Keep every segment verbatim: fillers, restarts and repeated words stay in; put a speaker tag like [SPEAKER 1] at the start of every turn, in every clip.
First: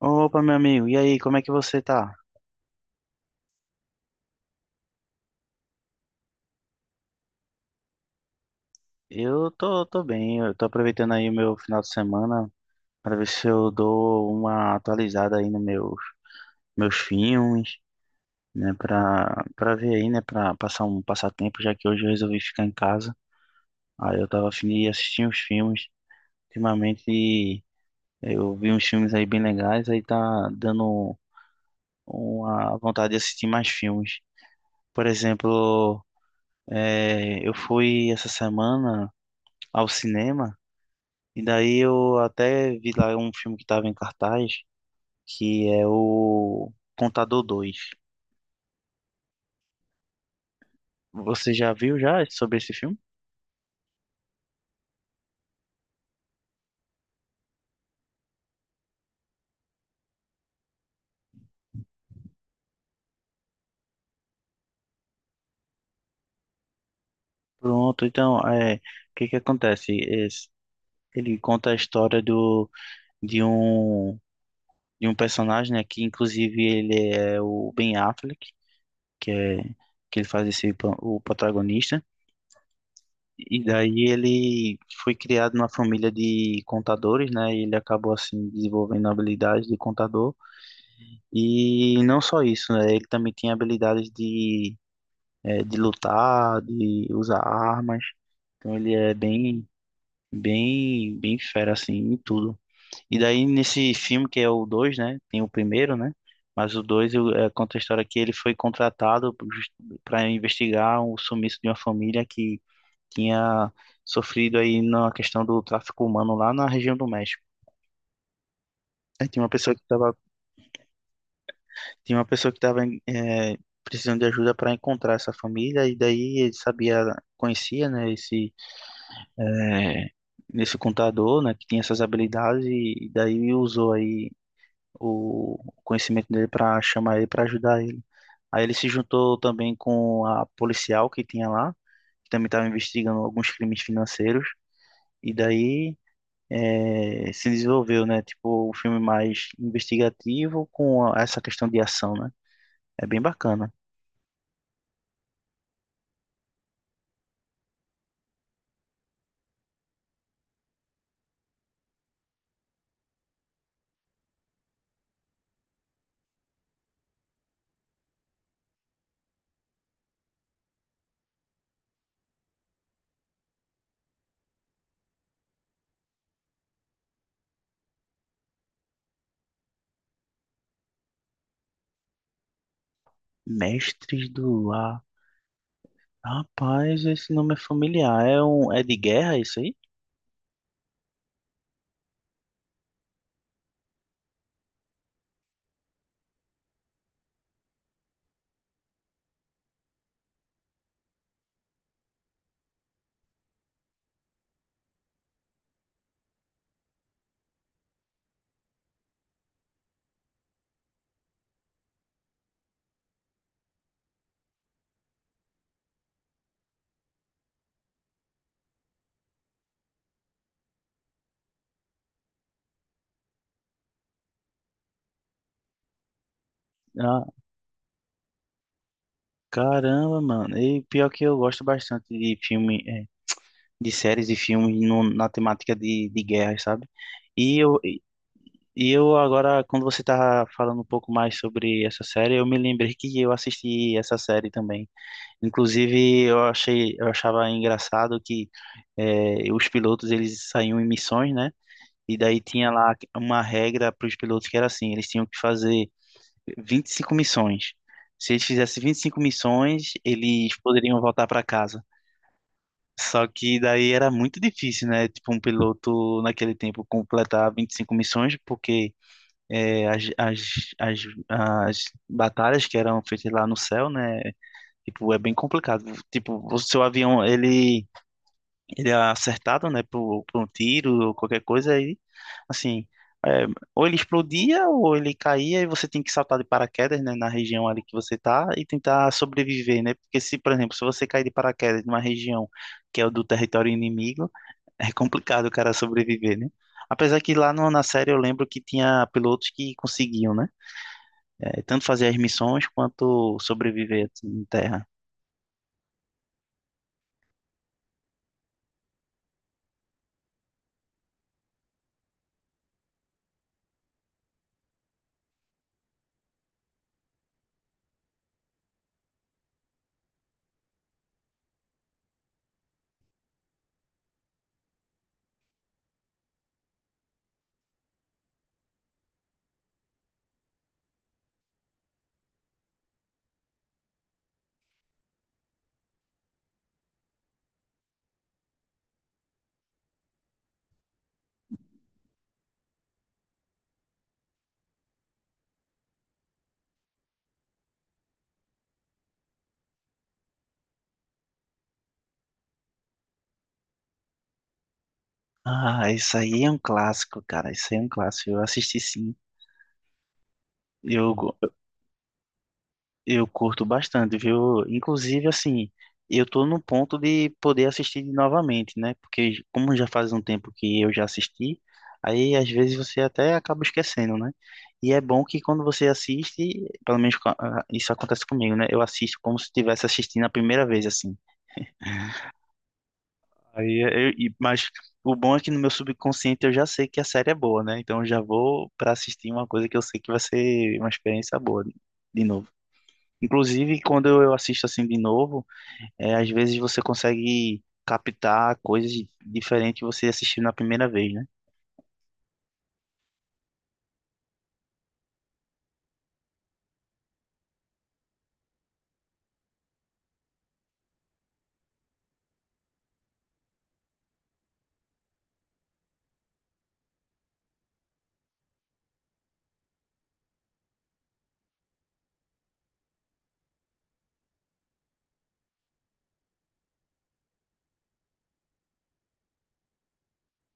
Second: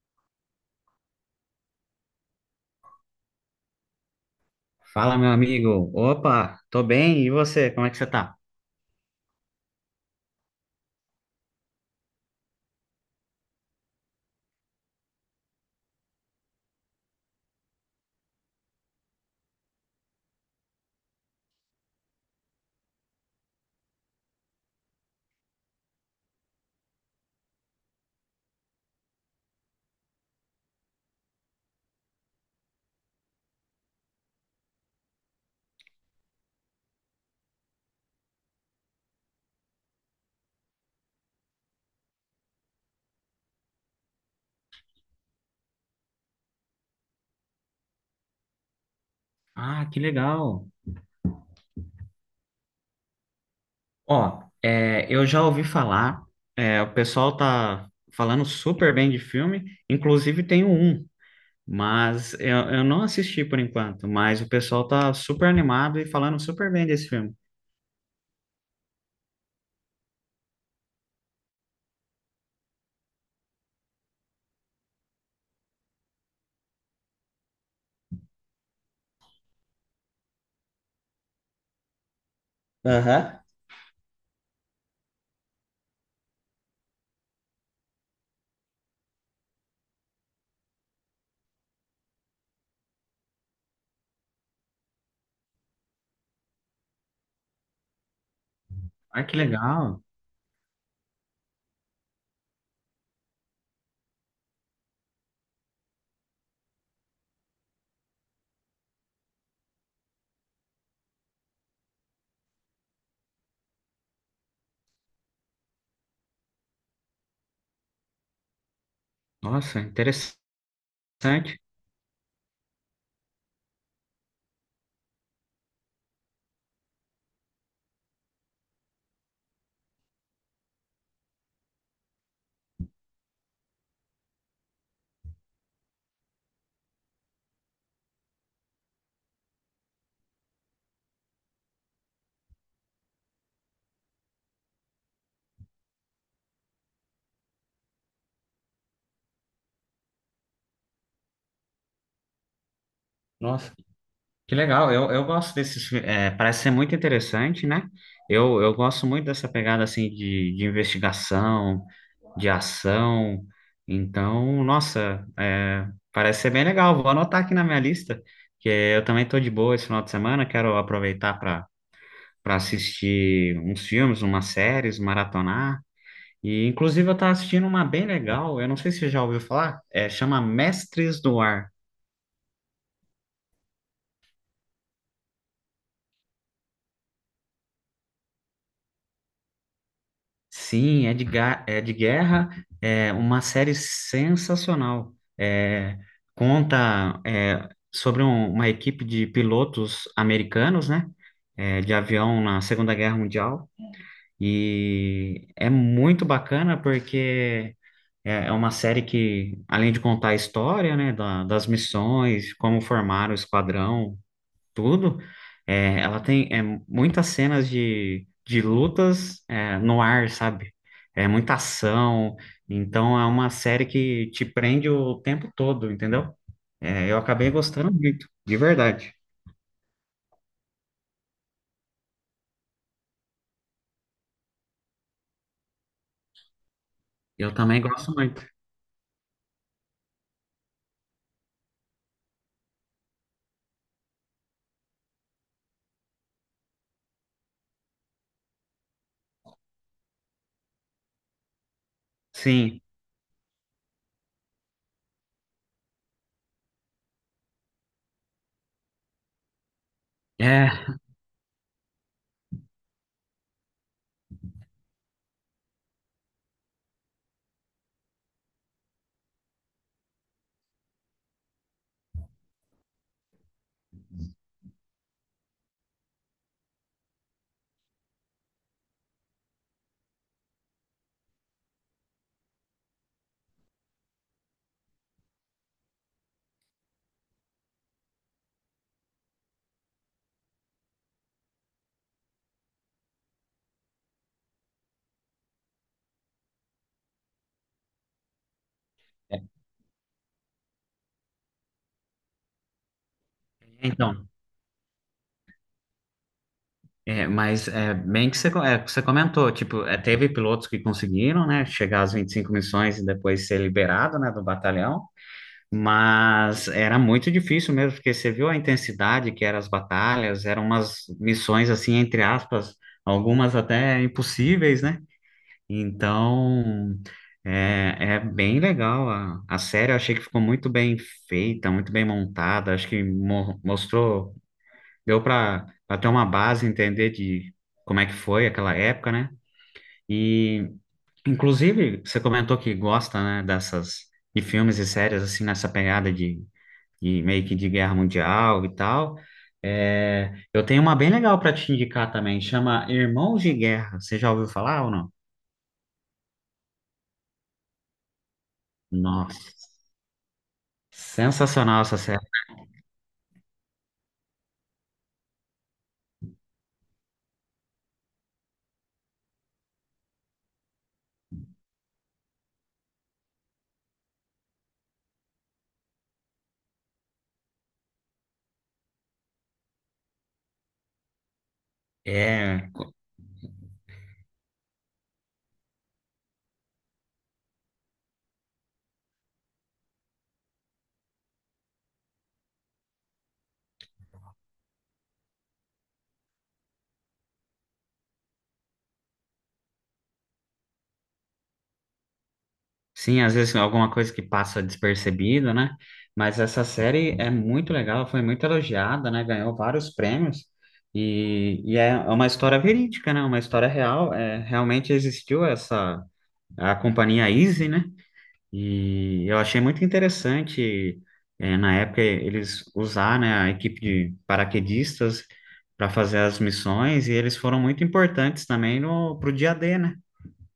[SPEAKER 1] Opa, meu amigo, e aí, como é que você tá?
[SPEAKER 2] Fala, meu amigo. Opa, tô bem. E você? Como é que você tá?
[SPEAKER 1] Eu tô, tô bem, eu tô aproveitando aí o meu final de semana para ver se eu dou uma atualizada aí nos meus, meus filmes, né, pra, pra ver aí, né, pra passar um passatempo, já que hoje eu resolvi ficar em casa. Aí eu tava afim de assistir uns filmes. Ultimamente eu vi uns filmes aí bem legais, aí tá dando uma vontade de assistir mais filmes. Por exemplo, eh, eu fui essa semana ao cinema. E daí eu até vi lá um filme que estava em cartaz, que é o Contador Dois.
[SPEAKER 2] Ah, que legal.
[SPEAKER 1] Você já viu já sobre esse filme?
[SPEAKER 2] Ó, é, eu já ouvi falar, é, o pessoal tá falando super bem de filme, inclusive tem um, mas eu, eu não assisti por enquanto, mas o pessoal tá super animado e falando super bem desse filme.
[SPEAKER 1] Pronto, então, é, o que que acontece? Esse- ele conta a história do, de um, de um personagem, né, que inclusive ele é o Ben Affleck, que é, que ele faz esse, pro- o protagonista.
[SPEAKER 2] Aham.
[SPEAKER 1] E daí ele foi criado numa família de contadores, né, e ele acabou, assim, desenvolvendo habilidades de contador. E não só isso, né? Ele também tinha habilidades de, eh, de lutar, de usar armas. Então ele é
[SPEAKER 2] Ah, que
[SPEAKER 1] bem,
[SPEAKER 2] legal.
[SPEAKER 1] bem, bem fera, assim, em tudo. E daí nesse filme, que é o dois, né? Tem o primeiro, né? Mas o dois conta a história que ele foi contratado para investigar o sumiço de uma família que tinha sofrido aí na questão do tráfico humano lá na região do México. Aí tinha uma pessoa
[SPEAKER 2] Nossa,
[SPEAKER 1] que estava
[SPEAKER 2] interessante.
[SPEAKER 1] Tinha uma pessoa que estava precisando de ajuda para encontrar essa família, e daí ele sabia, conhecia, né, esse, é, esse contador, né, que tinha essas habilidades, e, e daí usou aí o conhecimento dele para chamar ele, para ajudar ele. Aí ele se juntou também com a policial que tinha lá, que também estava investigando alguns crimes financeiros, e daí eh, se desenvolveu, né? Tipo, um filme mais investigativo com essa questão de ação, né? É bem bacana.
[SPEAKER 2] Nossa, que legal, eu, eu gosto desses, fi- é, parece ser muito interessante, né? Eu, eu gosto muito dessa pegada assim de, de investigação, de ação. Então, nossa, é, parece ser bem legal. Vou anotar aqui na minha lista, que eu também tô de boa esse final de semana, quero aproveitar para para assistir uns filmes, umas séries, maratonar. E inclusive eu tava assistindo uma bem legal, eu não sei se você já ouviu falar, é, chama Mestres do Ar.
[SPEAKER 1] Mestres do Lar. Rapaz, esse nome é familiar. É um é de guerra isso aí?
[SPEAKER 2] Sim, é de, ga- é de guerra, é uma série sensacional. É, conta é, sobre um- uma equipe de pilotos americanos, né? É, de avião na Segunda Guerra Mundial. E é muito bacana porque é, é uma série que, além de contar a história, né, da- das missões, como formaram o esquadrão, tudo. É, ela tem é, muitas cenas de, de lutas é, no ar, sabe? É muita ação. Então é uma série que te prende o tempo todo, entendeu? É, eu
[SPEAKER 1] Ah,
[SPEAKER 2] acabei gostando muito, de verdade.
[SPEAKER 1] caramba, mano. E pior que eu gosto bastante de filme, é, de séries e filmes no- na temática de, de guerra, sabe?
[SPEAKER 2] Eu
[SPEAKER 1] E eu
[SPEAKER 2] também
[SPEAKER 1] e
[SPEAKER 2] gosto muito.
[SPEAKER 1] e eu agora quando você tá falando um pouco mais sobre essa série, eu me lembrei que eu assisti essa série também. Inclusive, eu achei eu achava engraçado que é, os pilotos eles saíam em missões, né? E daí tinha
[SPEAKER 2] Sim.
[SPEAKER 1] lá uma regra para os pilotos que era assim, eles tinham que fazer vinte e cinco missões. Se eles fizessem vinte e cinco missões, eles
[SPEAKER 2] É,
[SPEAKER 1] poderiam voltar para casa. Só que daí era muito difícil, né? Tipo, um piloto naquele tempo completar vinte e cinco missões, porque é, as, as, as, as batalhas que eram feitas lá no céu, né? Tipo, é bem complicado. Tipo, o seu avião, ele ele é acertado, né, por, por um tiro ou qualquer coisa aí, assim, é, ou ele explodia ou ele caía e você tem que saltar de paraquedas, né, na região ali que você tá e tentar sobreviver, né, porque se, por exemplo, se você cair de paraquedas numa região que é o do território inimigo, é complicado o cara sobreviver, né. Apesar que lá no- na série eu lembro que tinha pilotos que conseguiam, né? É, tanto fazer as missões quanto sobreviver assim,
[SPEAKER 2] então,
[SPEAKER 1] em terra.
[SPEAKER 2] é, mas é bem que você, co- é, que você comentou, tipo, é, teve pilotos que conseguiram, né, chegar às vinte e cinco missões e depois ser liberado, né, do batalhão. Mas era muito difícil mesmo, porque você viu a intensidade que eram as batalhas, eram umas missões assim, entre aspas, algumas até impossíveis, né? Então, é, é bem legal a, a série, eu achei que ficou muito bem feita, muito bem montada, acho que mo- mostrou, deu para ter uma base, entender de como é que foi aquela época, né? E, inclusive, você comentou que gosta, né, dessas, de filmes e séries assim, nessa pegada de e meio que de guerra mundial e tal. É, eu tenho uma bem legal para te indicar também, chama Irmãos de Guerra. Você já ouviu falar ou não?
[SPEAKER 1] Ah, isso aí é um clássico, cara. Isso aí é um clássico. Eu assisti sim.
[SPEAKER 2] Nossa,
[SPEAKER 1] Eu,
[SPEAKER 2] sensacional essa série.
[SPEAKER 1] Eu curto bastante, viu? Inclusive, assim, eu tô no ponto de poder assistir novamente, né? Porque como já faz um tempo que eu já assisti, aí às vezes você até acaba esquecendo, né? E é bom que quando você assiste, pelo menos co- ah, isso acontece comigo, né? Eu assisto como se estivesse assistindo a primeira vez, assim.
[SPEAKER 2] É,
[SPEAKER 1] Aí, é, eu, e- mas o bom é que no meu subconsciente eu já sei que a série é boa, né? Então eu já vou para assistir uma coisa que eu sei que vai ser uma experiência boa de de novo. Inclusive, quando eu assisto assim de novo, é, às vezes você consegue captar coisas diferentes que você assistiu na primeira vez, né?
[SPEAKER 2] sim, às vezes alguma coisa que passa despercebida, né? Mas essa série é muito legal, foi muito elogiada, né? Ganhou vários prêmios. E, e é uma história verídica, né? Uma história real. É, realmente existiu essa a companhia Easy, né? E eu achei muito interessante, eh, na época, eles usar, né, a equipe de paraquedistas para fazer as missões, e eles foram muito importantes também no, pro dia dê, né?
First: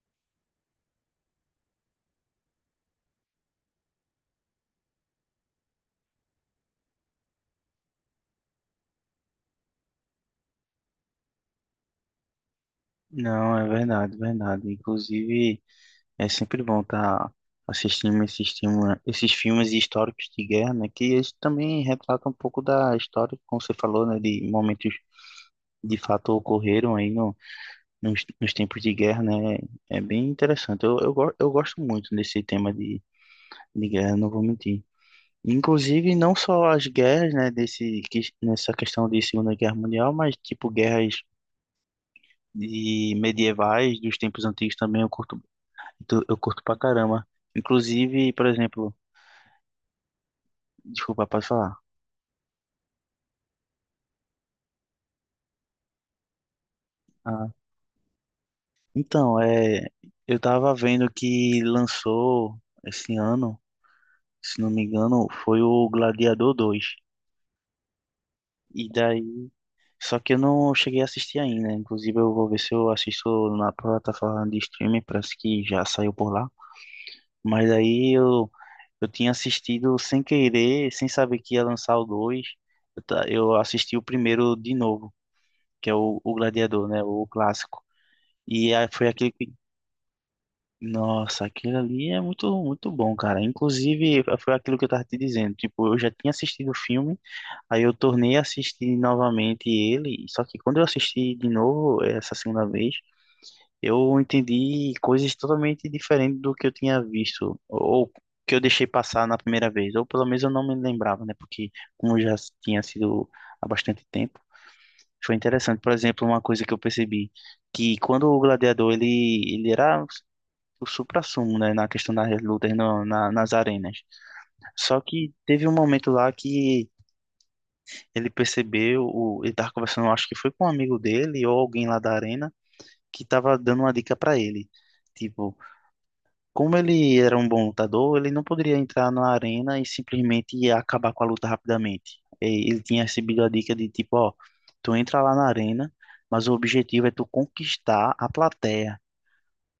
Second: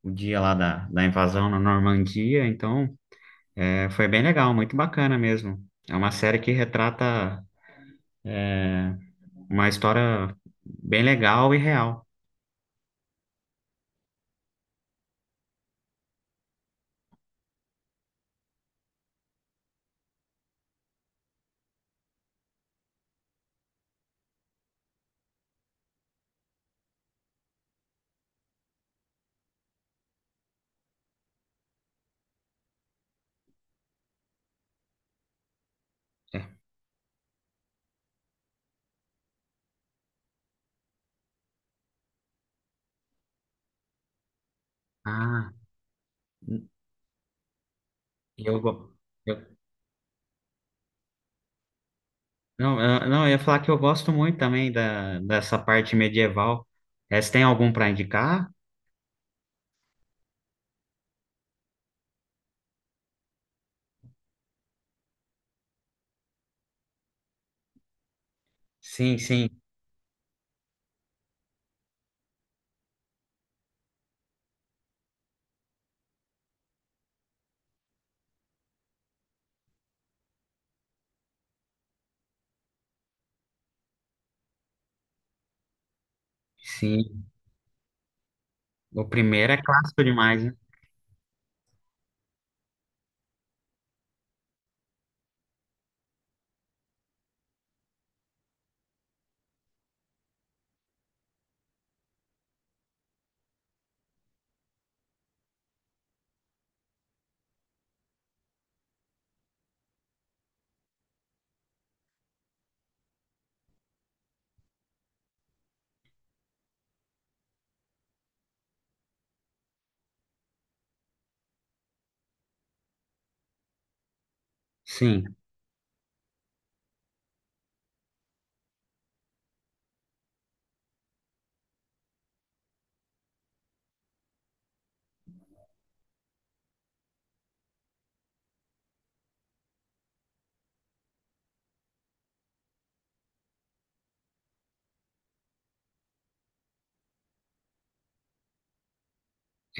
[SPEAKER 2] O dia lá da, da invasão na Normandia, então eh, foi bem legal, muito bacana mesmo. É uma série que retrata uma história bem legal e real.
[SPEAKER 1] Não, é verdade, verdade. Inclusive, é sempre bom estar assistindo esses, filme- esses filmes históricos de guerra, né? Que eles também retratam um pouco da história, como você falou, né? De momentos de fato ocorreram aí no, nos, nos tempos de guerra, né? É bem interessante. Eu, eu, go- eu gosto muito desse tema de, de guerra, não vou mentir. Inclusive, não
[SPEAKER 2] É.
[SPEAKER 1] só as guerras, né, desse, que- nessa questão de Segunda Guerra Mundial, mas tipo guerras de medievais dos tempos antigos também eu curto,
[SPEAKER 2] Ah.
[SPEAKER 1] tu- eu curto pra caramba. Inclusive, por
[SPEAKER 2] eu,
[SPEAKER 1] exemplo,
[SPEAKER 2] go- eu
[SPEAKER 1] desculpa, pode falar.
[SPEAKER 2] Não, eu, não, eu ia falar que eu gosto muito também da, dessa parte medieval. É, você tem
[SPEAKER 1] Ah,
[SPEAKER 2] algum para indicar?
[SPEAKER 1] então, é, eu tava vendo que lançou esse ano, se não me engano, foi o Gladiador Dois. E
[SPEAKER 2] Sim, sim,
[SPEAKER 1] daí, só que eu não cheguei a assistir ainda. Inclusive, eu vou ver se eu assisto na plataforma de streaming, parece que já saiu por lá. Mas aí eu, eu tinha assistido sem querer, sem saber que ia lançar o dois. Eu, ta- eu assisti o primeiro de novo, que é o, o Gladiador, né?
[SPEAKER 2] sim.
[SPEAKER 1] O clássico. E aí
[SPEAKER 2] O
[SPEAKER 1] foi aquele que.
[SPEAKER 2] primeiro é clássico demais, né?
[SPEAKER 1] Nossa, aquilo ali é muito, muito bom, cara. Inclusive, foi aquilo que eu tava te dizendo. Tipo, eu já tinha assistido o filme, aí eu tornei a assistir novamente ele. Só que quando eu assisti de novo, essa segunda vez, eu entendi coisas totalmente diferentes do que eu tinha visto, ou que eu deixei passar na primeira vez, ou pelo menos eu não me lembrava, né? Porque como já tinha sido há bastante tempo, foi interessante. Por exemplo, uma coisa que eu percebi, que quando o gladiador, ele, ele era o suprassumo, né? Na questão das lutas no, na, nas arenas. Só que
[SPEAKER 2] Sim.
[SPEAKER 1] teve um momento lá que ele percebeu, o, ele tava conversando, acho que foi com um amigo dele ou alguém lá da arena, que tava dando uma dica para ele. Tipo, como ele era um bom lutador, ele não poderia entrar na arena e simplesmente acabar com a luta rapidamente. E ele tinha recebido a dica de tipo, ó, tu entra lá na arena, mas o objetivo é tu conquistar a plateia,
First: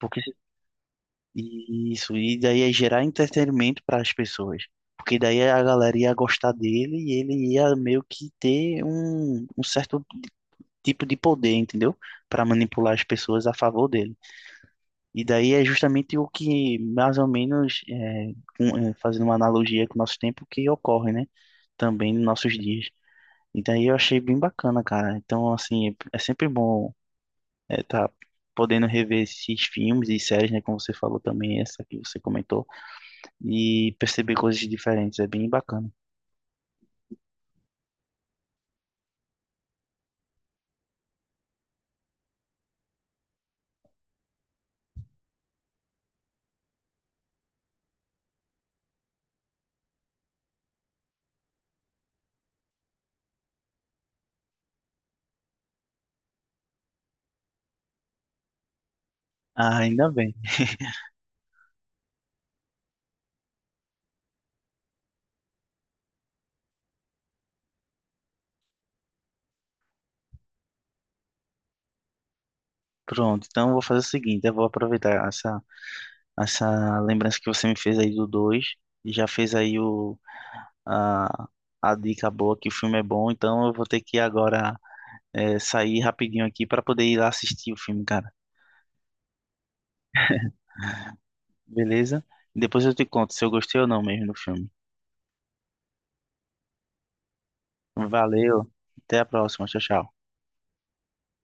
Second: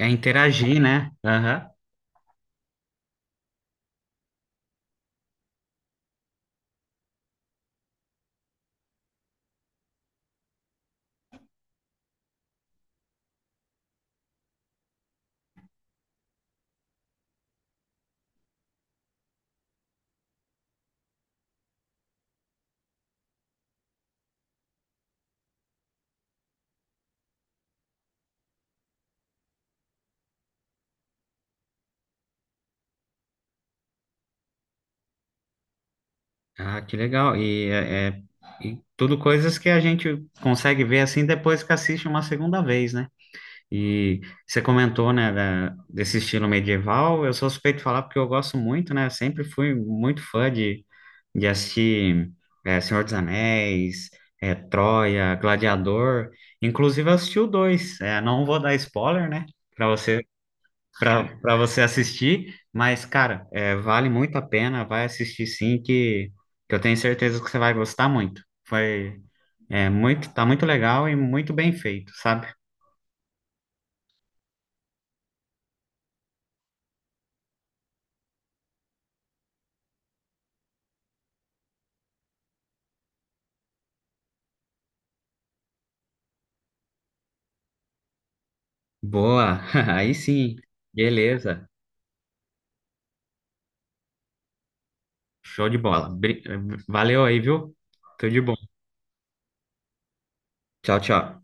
[SPEAKER 2] É
[SPEAKER 1] se-
[SPEAKER 2] interagir, né? Aham.
[SPEAKER 1] e isso e daí é gerar entretenimento para as pessoas, porque daí a galera ia gostar dele e ele ia meio que ter um, um certo tipo de poder, entendeu? Para manipular as pessoas a favor dele. E daí é justamente o que, mais ou menos, é, com- é, fazendo uma analogia com o nosso tempo, que ocorre, né? Também nos nossos dias. E daí eu achei bem bacana, cara. Então, assim, é é sempre bom é, tá podendo rever esses filmes e séries, né? Como você falou também, essa que você comentou, e perceber coisas diferentes. É bem bacana.
[SPEAKER 2] Ah, que legal. E, é, é- e tudo coisas que a gente consegue ver assim depois que assiste uma segunda vez, né? E você comentou, né, da- desse estilo medieval. Eu sou suspeito de falar porque eu gosto muito, né? Sempre fui muito fã de de assistir é, Senhor dos Anéis, é, Troia, Gladiador. Inclusive, eu assisti o dois. É, não vou dar spoiler, né?
[SPEAKER 1] Ah,
[SPEAKER 2] Para
[SPEAKER 1] ainda
[SPEAKER 2] você,
[SPEAKER 1] bem.
[SPEAKER 2] para para você assistir. Mas, cara, é, vale muito a pena. Vai assistir sim, que, que eu tenho certeza que você vai gostar muito. Foi, é, muito, tá muito legal e muito bem feito, sabe?
[SPEAKER 1] Pronto, então eu vou fazer o seguinte, eu vou aproveitar essa, essa lembrança que você me fez aí do dois e já fez aí o a, a dica boa que o filme é bom, então eu vou ter que agora é, sair rapidinho aqui para poder ir lá assistir o filme, cara.
[SPEAKER 2] Boa, aí sim. Beleza.
[SPEAKER 1] Beleza? Depois eu te conto se eu gostei ou não mesmo do filme.
[SPEAKER 2] Show de bola. Bri- Valeu aí, viu? Tudo de bom.
[SPEAKER 1] Valeu, até a próxima, tchau, tchau.
[SPEAKER 2] Tchau, tchau.